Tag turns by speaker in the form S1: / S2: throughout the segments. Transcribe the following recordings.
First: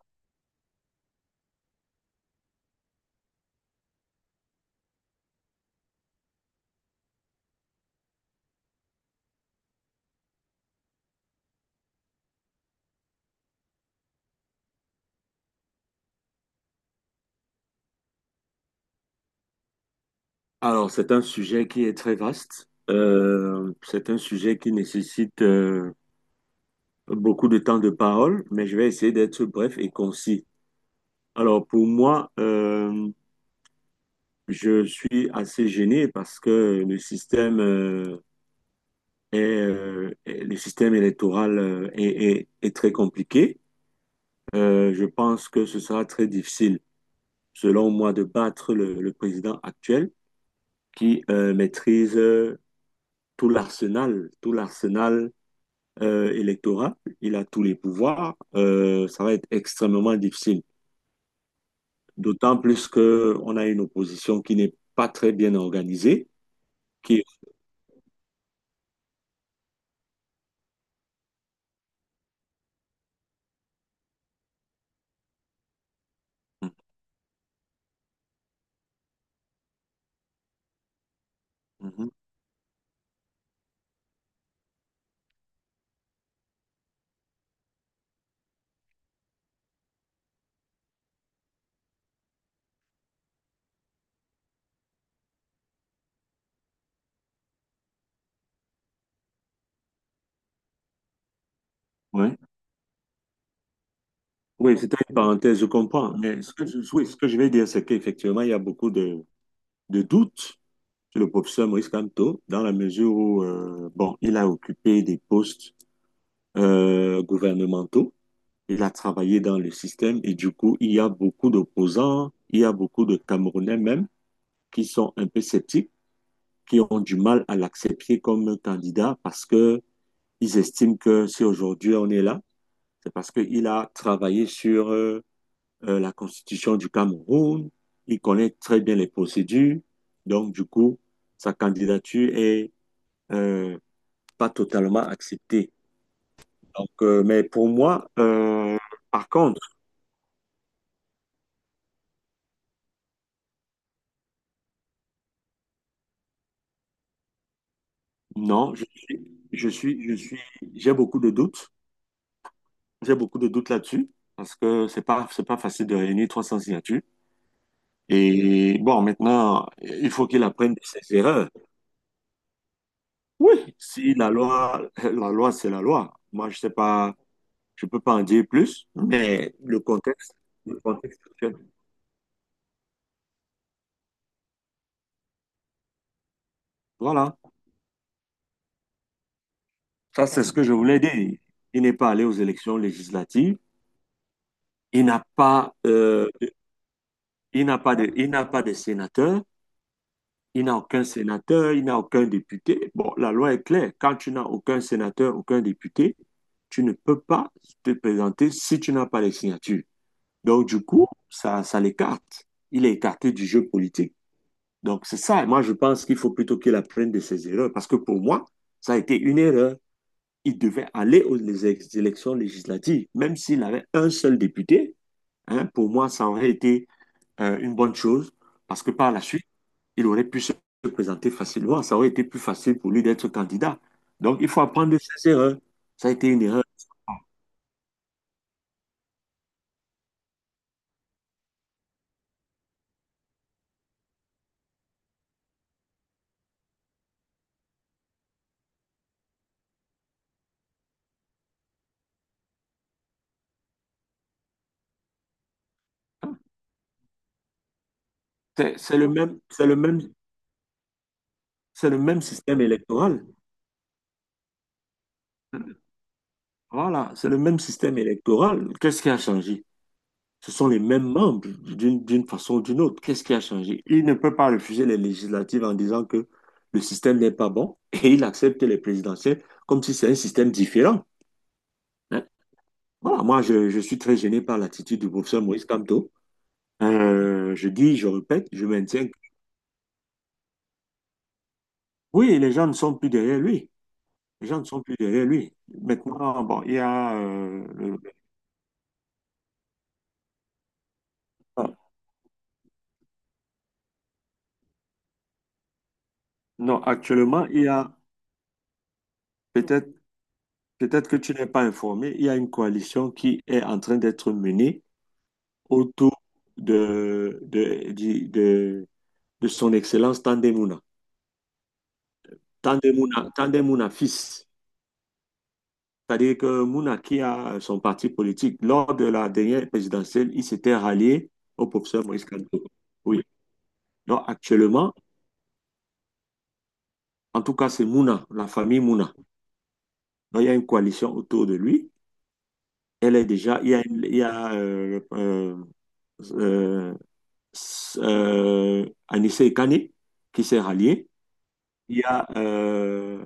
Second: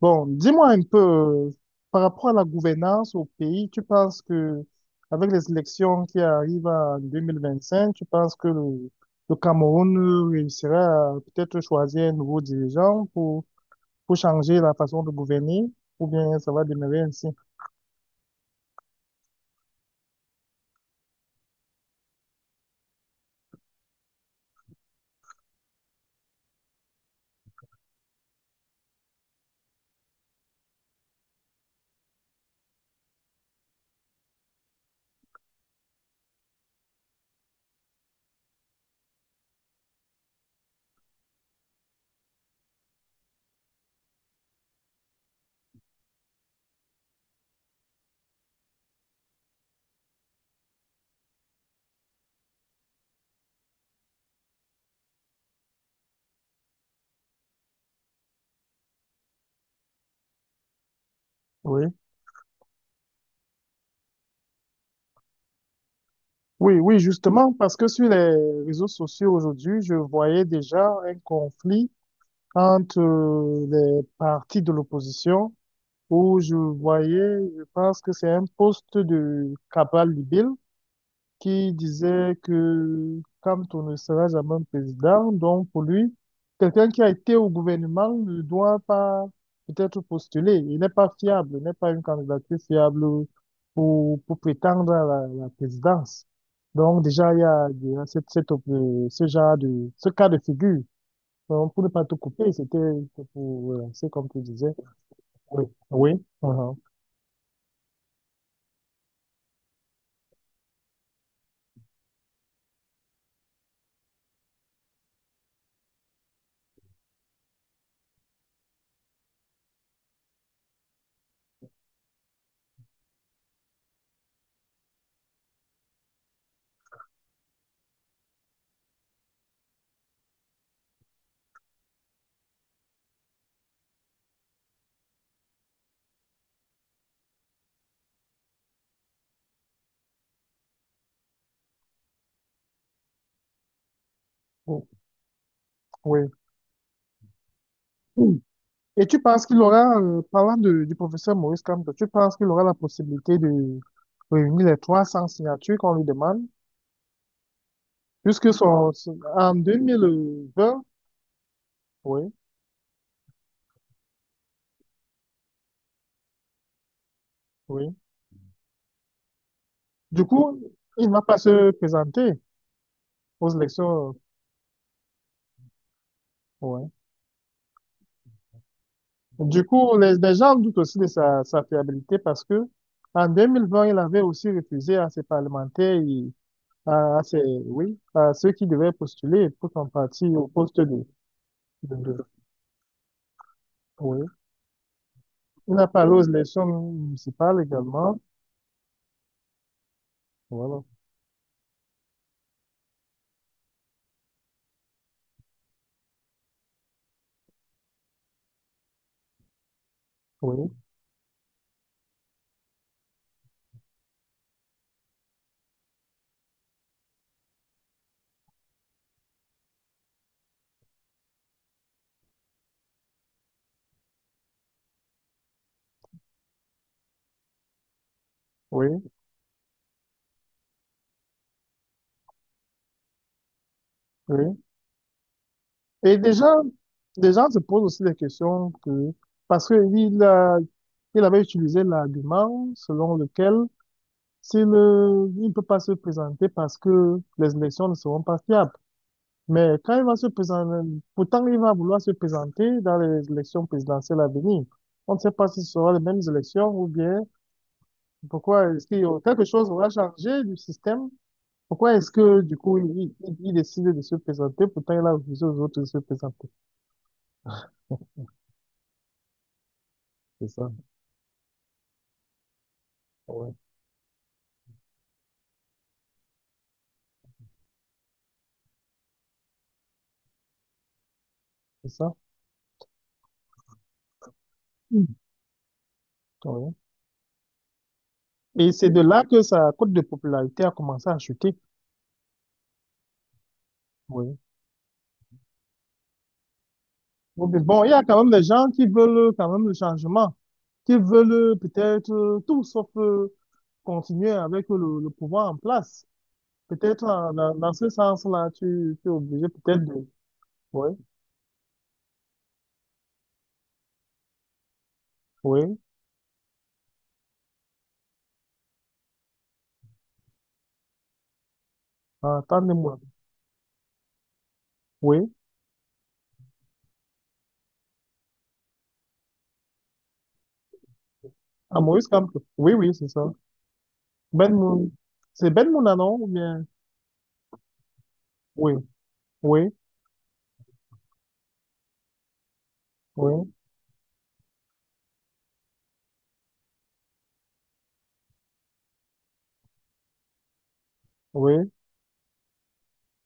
S1: Bon, dis-moi un peu, par rapport à la gouvernance au pays, tu penses que, avec les élections qui arrivent en 2025, tu penses que le Cameroun réussira à peut-être choisir un nouveau dirigeant pour changer la façon de gouverner, ou bien ça va demeurer ainsi?
S2: Alors, c'est un sujet qui est très vaste. C'est un sujet qui nécessite beaucoup de temps de parole, mais je vais essayer d'être bref et concis. Alors, pour moi, je suis assez gêné parce que le système électoral est très compliqué. Je pense que ce sera très difficile, selon moi, de battre le président actuel qui maîtrise tout l'arsenal électorat, il a tous les pouvoirs, ça va être extrêmement difficile.
S1: Oui.
S2: D'autant plus que on a une opposition qui n'est pas très bien organisée,
S1: Oui, oui,
S2: qui...
S1: justement, parce que sur les réseaux sociaux aujourd'hui, je voyais déjà un conflit entre les partis de l'opposition où je voyais, je pense que c'est un poste de Cabral Libel qui
S2: Mhm.
S1: disait que quand on ne sera jamais président, donc pour lui, quelqu'un qui a été au gouvernement ne doit pas peut-être postuler. Il n'est pas fiable, il n'est pas une candidature fiable pour prétendre à la présidence. Donc déjà, il y a cette, cette, op- ce genre de, ce cas de figure. Donc, pour ne pas tout
S2: Ouais.
S1: couper, c'est comme tu disais.
S2: Oui, c'était une parenthèse,
S1: Oui.
S2: je comprends.
S1: Oui.
S2: Mais oui, ce que je vais dire, c'est qu'effectivement, il y a beaucoup de doutes sur le professeur Maurice Kamto, dans la mesure où, bon, il a occupé des postes gouvernementaux, il a travaillé dans le système, et du coup, il y a beaucoup d'opposants, il y a beaucoup de Camerounais même qui sont un peu sceptiques, qui ont du mal à l'accepter comme candidat parce que ils estiment que si aujourd'hui on est là, c'est parce qu'il a travaillé sur la constitution du Cameroun, il connaît très bien les procédures, donc du coup, sa candidature est euh, pas
S1: Mhm.
S2: totalement acceptée.
S1: Oui.
S2: Donc, mais pour moi,
S1: Mm. Et tu
S2: par
S1: penses qu'il
S2: contre,
S1: aura du professeur Maurice Kamto, tu penses qu'il aura la possibilité de réunir les 300 signatures qu'on lui demande, puisque
S2: non,
S1: en
S2: je
S1: deux
S2: suis, je suis,
S1: mille vingt,
S2: j'ai beaucoup de doutes,
S1: oui,
S2: j'ai beaucoup de doutes là-dessus parce que c'est pas facile de réunir 300 signatures.
S1: oui.
S2: Et bon, maintenant, il
S1: Du
S2: faut qu'il
S1: coup,
S2: apprenne de
S1: il ne
S2: ses
S1: va pas
S2: erreurs.
S1: se présenter aux
S2: Oui,
S1: élections.
S2: si la loi, c'est la loi. Moi, je sais
S1: Oui.
S2: pas, je peux pas en dire plus, mais
S1: Du coup, les gens doutent
S2: le
S1: aussi de
S2: contexte actuel.
S1: sa fiabilité parce que en 2020, il avait aussi refusé à ses parlementaires et à
S2: Voilà.
S1: ses, oui, à ceux qui devaient postuler pour son parti
S2: Ça, c'est
S1: au
S2: ce que je
S1: poste
S2: voulais
S1: de,
S2: dire. Il n'est
S1: de,
S2: pas allé
S1: de-
S2: aux élections législatives.
S1: Oui.
S2: Il n'a pas,
S1: La Palouse,
S2: euh,
S1: les chambres municipales
S2: il n'a pas de,
S1: également.
S2: il n'a pas de sénateur. Il n'a
S1: Voilà.
S2: aucun sénateur. Il n'a aucun député. Bon, la loi est claire. Quand tu n'as aucun sénateur, aucun député, tu ne peux pas te présenter si tu n'as pas les signatures. Donc,
S1: Oui,
S2: du coup, ça l'écarte. Il est écarté du jeu politique. Donc, c'est ça. Et moi, je pense qu'il faut plutôt qu'il apprenne de ses erreurs. Parce que pour moi, ça a été une erreur. Il devait aller aux élections législatives. Même s'il avait un seul député, hein, pour moi, ça aurait été une bonne chose. Parce que
S1: oui,
S2: par la suite, il aurait pu se présenter facilement. Ça aurait été plus facile pour lui d'être candidat. Donc, il
S1: oui.
S2: faut apprendre de ses erreurs. Ça a
S1: Et
S2: été une
S1: déjà,
S2: erreur.
S1: des gens se posent aussi des questions que, parce qu'il a, il avait utilisé l'argument selon lequel s'il il ne peut pas se présenter parce que les élections ne seront pas fiables. Mais quand il va se présenter, pourtant il va vouloir se présenter dans les élections présidentielles à venir. On ne sait pas si ce sera les mêmes élections ou bien pourquoi
S2: C'est
S1: est-ce
S2: c'est
S1: qu'il y
S2: le
S1: aura
S2: même,
S1: quelque
S2: c'est
S1: chose
S2: le
S1: aura
S2: même,
S1: changé du système.
S2: c'est
S1: Pourquoi
S2: le
S1: est-ce
S2: même
S1: que, du
S2: système
S1: coup,
S2: électoral.
S1: il décide de se présenter, pourtant il a refusé aux autres de se présenter.
S2: Voilà, c'est le même système électoral. Qu'est-ce qui a changé?
S1: C'est
S2: Ce sont
S1: ça.
S2: les mêmes membres d'une façon ou d'une autre. Qu'est-ce qui a
S1: Ouais,
S2: changé? Il ne peut pas refuser les législatives en disant que le système n'est pas bon et il accepte les présidentielles comme si c'est un système différent.
S1: c'est ça.
S2: Hein. Voilà, moi, je suis très gêné par l'attitude du
S1: Mm.
S2: professeur Maurice Kamto.
S1: Ouais.
S2: Je dis, je répète, je
S1: Et c'est de
S2: maintiens.
S1: là que sa cote de popularité a commencé à chuter.
S2: Oui, les gens ne sont plus derrière lui.
S1: Oui.
S2: Les gens ne sont plus derrière lui. Maintenant, bon, il y a...
S1: Bon, mais bon, il y
S2: le-
S1: a quand même des gens qui veulent quand même le changement, qui veulent peut-être tout sauf continuer avec le pouvoir en place.
S2: Non,
S1: Peut-être
S2: actuellement, il y
S1: dans ce
S2: a
S1: sens-là, tu es obligé peut-être
S2: peut-être
S1: de. Oui,
S2: Peut-être. Que tu n'es pas informé, il y a une coalition qui est en train d'être menée
S1: oui.
S2: autour de, de, du- de, de son Excellence Tandemuna.
S1: Attendez-moi.
S2: Tandemuna, Tandemuna fils.
S1: Oui.
S2: C'est-à-dire que Mouna, qui a son parti politique, lors de la dernière présidentielle, il s'était rallié au
S1: À
S2: professeur
S1: Maurice
S2: Maurice
S1: Campo.
S2: Kamto.
S1: Oui, oui, c'est
S2: Oui.
S1: ça.
S2: Donc
S1: Ben Moun.
S2: actuellement,
S1: C'est Ben Mouna, non? Ou bien.
S2: en tout cas, c'est Mouna, la
S1: Oui,
S2: famille Mouna.
S1: oui,
S2: Donc il y a une coalition autour de lui. Elle est
S1: oui,
S2: déjà, il y a, une- il y a euh, Anissé Kane qui s'est rallié.
S1: oui,
S2: Il y a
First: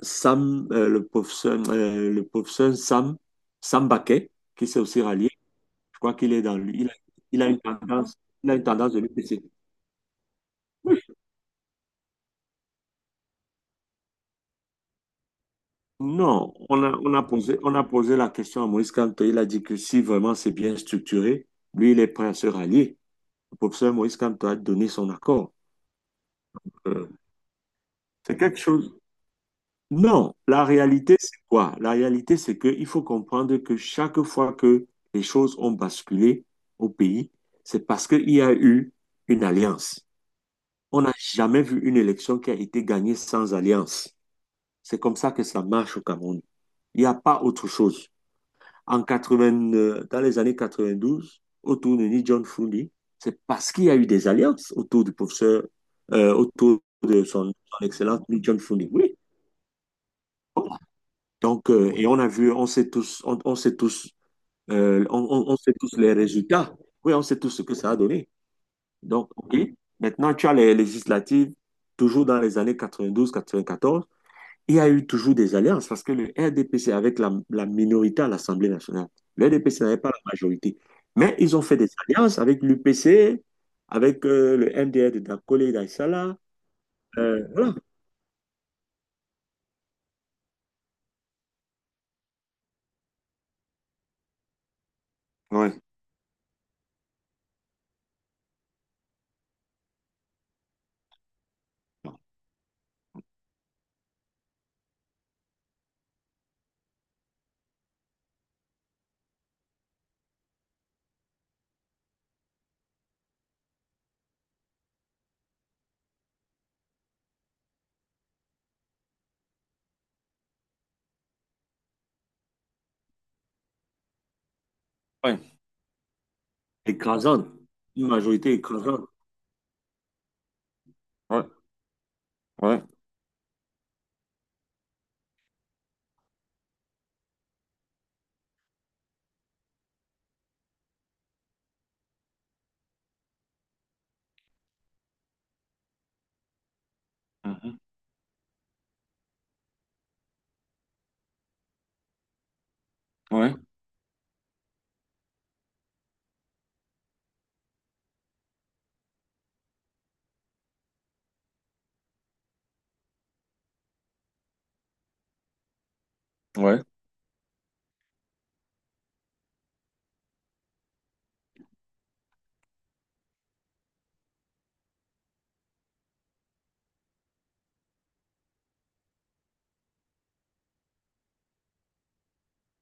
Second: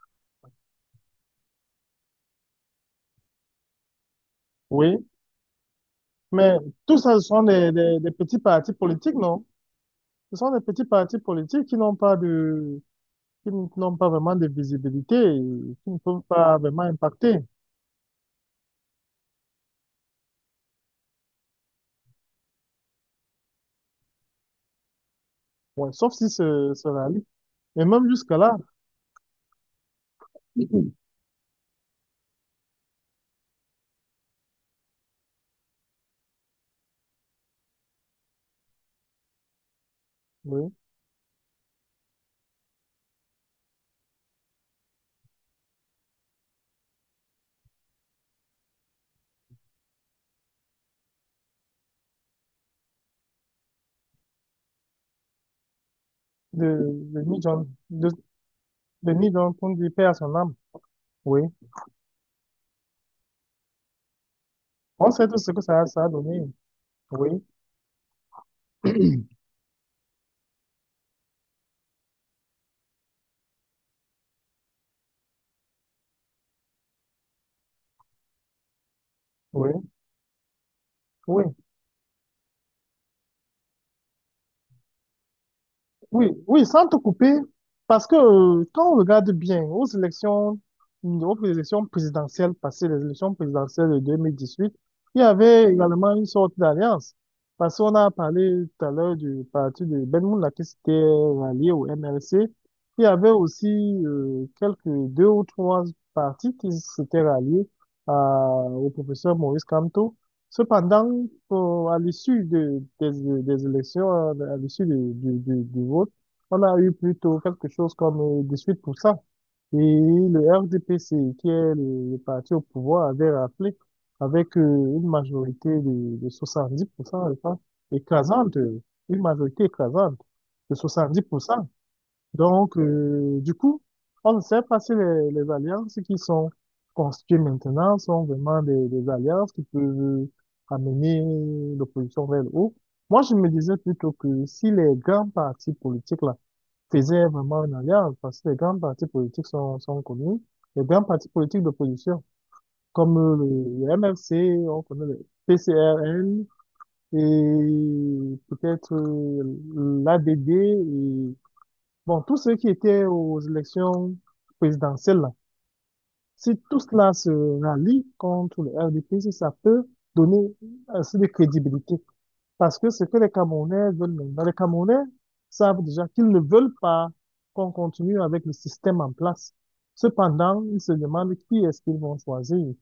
S2: Sam, le pauvre son Sam, Sam Baquet qui s'est aussi
S1: oui.
S2: rallié. Je crois qu'il est dans
S1: Mais
S2: lui.
S1: tout ça, ce sont
S2: Il a une
S1: des
S2: tendance,
S1: petits
S2: il a une
S1: partis
S2: tendance de
S1: politiques,
S2: l'UPC.
S1: non? Ce sont des petits partis politiques qui n'ont pas de, qui n'ont pas vraiment de visibilité, et qui ne peuvent
S2: Non,
S1: pas
S2: on
S1: vraiment
S2: a, on a
S1: impacter.
S2: posé, on a posé la question à Maurice Kamto. Il a dit que si vraiment c'est bien structuré, lui, il est prêt à se rallier. Le professeur Maurice Kamto a donné son accord.
S1: Ouais, sauf si se
S2: Euh,
S1: rallient. Mais même
S2: c'est
S1: jusque-là,
S2: quelque chose. Non, la
S1: oui,
S2: réalité, c'est quoi? La réalité, c'est qu'il faut comprendre que chaque fois que les choses ont basculé au pays, c'est parce qu'il y a eu une alliance.
S1: de,
S2: On n'a jamais vu une élection qui a été gagnée sans alliance. C'est comme ça que ça marche au Cameroun. Il n'y a pas autre chose. En 80, dans les années 92, autour de Ni John Fundi, c'est parce qu'il y a eu des alliances
S1: de
S2: autour de
S1: Ni
S2: son,
S1: John,
S2: son
S1: de,
S2: excellence Ni John Fundi.
S1: de
S2: Oui,
S1: Ni John Kundi, paix à son âme.
S2: bon.
S1: Oui.
S2: Donc, et on a vu,
S1: On sait tout ce
S2: on
S1: que
S2: sait tous
S1: ça a
S2: les
S1: donné.
S2: résultats. Oui, on sait
S1: Oui,
S2: tous ce que ça a donné. Donc, OK. Maintenant, tu as les législatives, toujours dans les années 1992, 1994. Il y a eu toujours des alliances parce que le RDPC avec la minorité à l'Assemblée nationale. Le
S1: oui,
S2: RDPC n'avait pas la majorité. Mais
S1: oui.
S2: ils ont fait des alliances avec l'UPC, avec le MDR de Dakolé et
S1: Oui,
S2: d'Aïssala.
S1: oui, sans te couper,
S2: Voilà.
S1: parce que quand on regarde bien aux élections présidentielles passées, les élections présidentielles de 2018, il y avait
S2: Ouais.
S1: également une sorte d'alliance. Parce qu'on a parlé tout à l'heure du parti de Ben Moula qui s'était rallié au MLC. Il y avait aussi quelques deux ou trois partis qui s'étaient ralliés au professeur Maurice Kamto. Cependant, à l'issue des élections, à l'issue du vote, on a eu plutôt quelque chose comme 18%. Et le RDPC, qui est le parti au pouvoir, avait rappelé avec une
S2: Ouais.
S1: majorité de 70%, je
S2: Écrasante.
S1: pense,
S2: Une majorité
S1: écrasante,
S2: écrasante.
S1: une majorité écrasante de
S2: Ouais,
S1: 70%. Donc,
S2: ouais.
S1: du coup, on ne sait pas si les alliances qui sont constituées maintenant sont vraiment des alliances qui peuvent amener l'opposition vers le haut. Moi, je me disais plutôt que si les grands partis politiques là, faisaient vraiment une
S2: Mhm.
S1: alliance, parce que les grands partis politiques sont connus, les grands partis politiques d'opposition, comme
S2: Ouais,
S1: le MFC, on connaît le PCRN, et peut-être l'ADD. Bon, tous ceux qui étaient aux élections présidentielles, là, si tout
S2: ouais.
S1: cela se rallie contre le RDP, ça peut donner assez de crédibilité. Parce que ce que les Camerounais veulent maintenant, les Camerounais savent déjà qu'ils ne veulent pas qu'on continue avec le système en place. Cependant, ils se demandent qui est-ce qu'ils vont choisir.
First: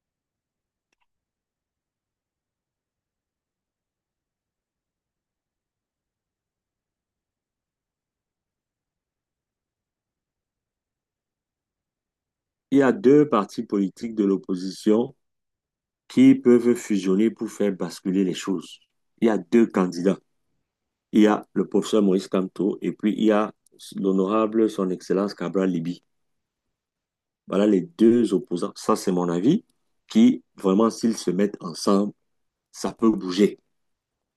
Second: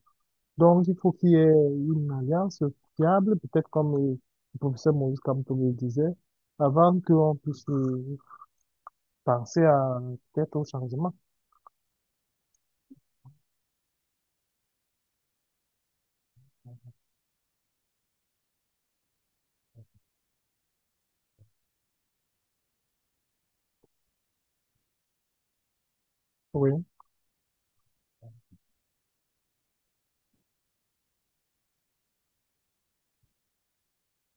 S1: Donc, il faut qu'il y ait une alliance fiable, peut-être comme le professeur Maurice Kamto le disait, avant qu'on puisse penser à peut-être au changement.
S2: Il y a deux partis politiques de l'opposition qui peuvent fusionner pour faire basculer les choses. Il y a deux candidats. Il y a le professeur Maurice Kamto et puis il y a l'honorable Son Excellence Cabral Libi.
S1: Oui,
S2: Voilà les deux opposants. Ça, c'est mon avis, qui vraiment, s'ils se mettent ensemble, ça peut bouger.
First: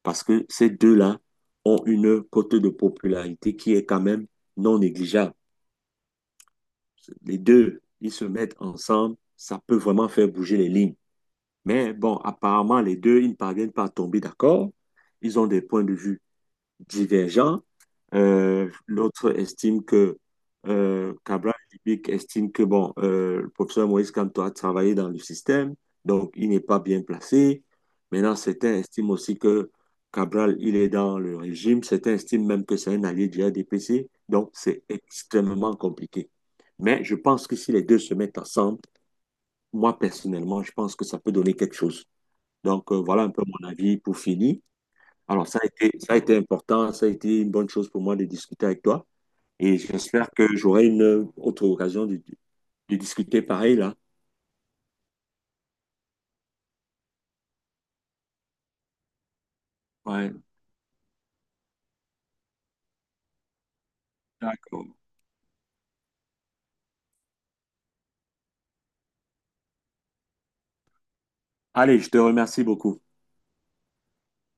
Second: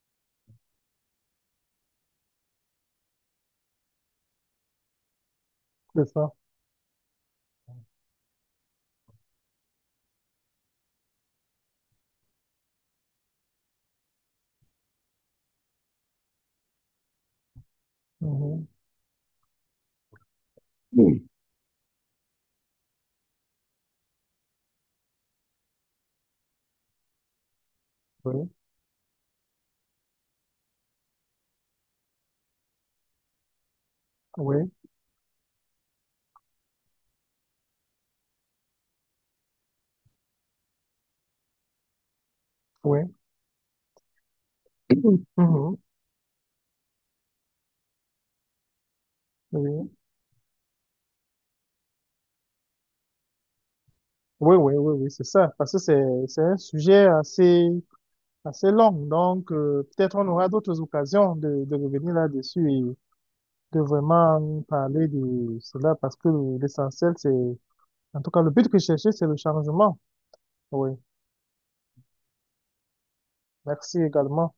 S2: Parce que ces deux-là ont une cote de popularité qui est quand même non négligeable.
S1: c'est ça.
S2: Les deux, ils se mettent ensemble, ça peut vraiment faire bouger les lignes. Mais bon, apparemment, les deux, ils ne parviennent pas à tomber d'accord. Ils ont des points de vue divergents.
S1: Mhm.
S2: L'autre estime que, Cabral Libic estime que, bon, le professeur Moïse Kamto a travaillé dans le système, donc il n'est pas bien placé. Maintenant,
S1: Oui,
S2: certains estiment aussi que Cabral, il est dans le régime. Certains estiment même que c'est un allié du RDPC. Donc,
S1: oui,
S2: c'est extrêmement compliqué. Mais je pense que si les deux se mettent ensemble, moi, personnellement, je pense que ça peut donner quelque chose. Donc,
S1: oui.
S2: voilà un peu mon avis pour finir. Alors,
S1: Mhm.
S2: ça a été important, ça a été une bonne chose pour moi de discuter avec toi. Et
S1: Oui,
S2: j'espère que j'aurai une autre occasion de discuter pareil là.
S1: oui, oui, oui, oui, c'est ça. Parce que c'est un sujet assez, assez long. Donc, peut-être on
S2: Ouais,
S1: aura d'autres occasions de revenir là-dessus et de vraiment
S2: d'accord.
S1: parler de cela parce que l'essentiel, c'est, en tout cas, le but que je cherchais, c'est le changement. Oui.
S2: Allez, je te remercie beaucoup.
S1: Merci également.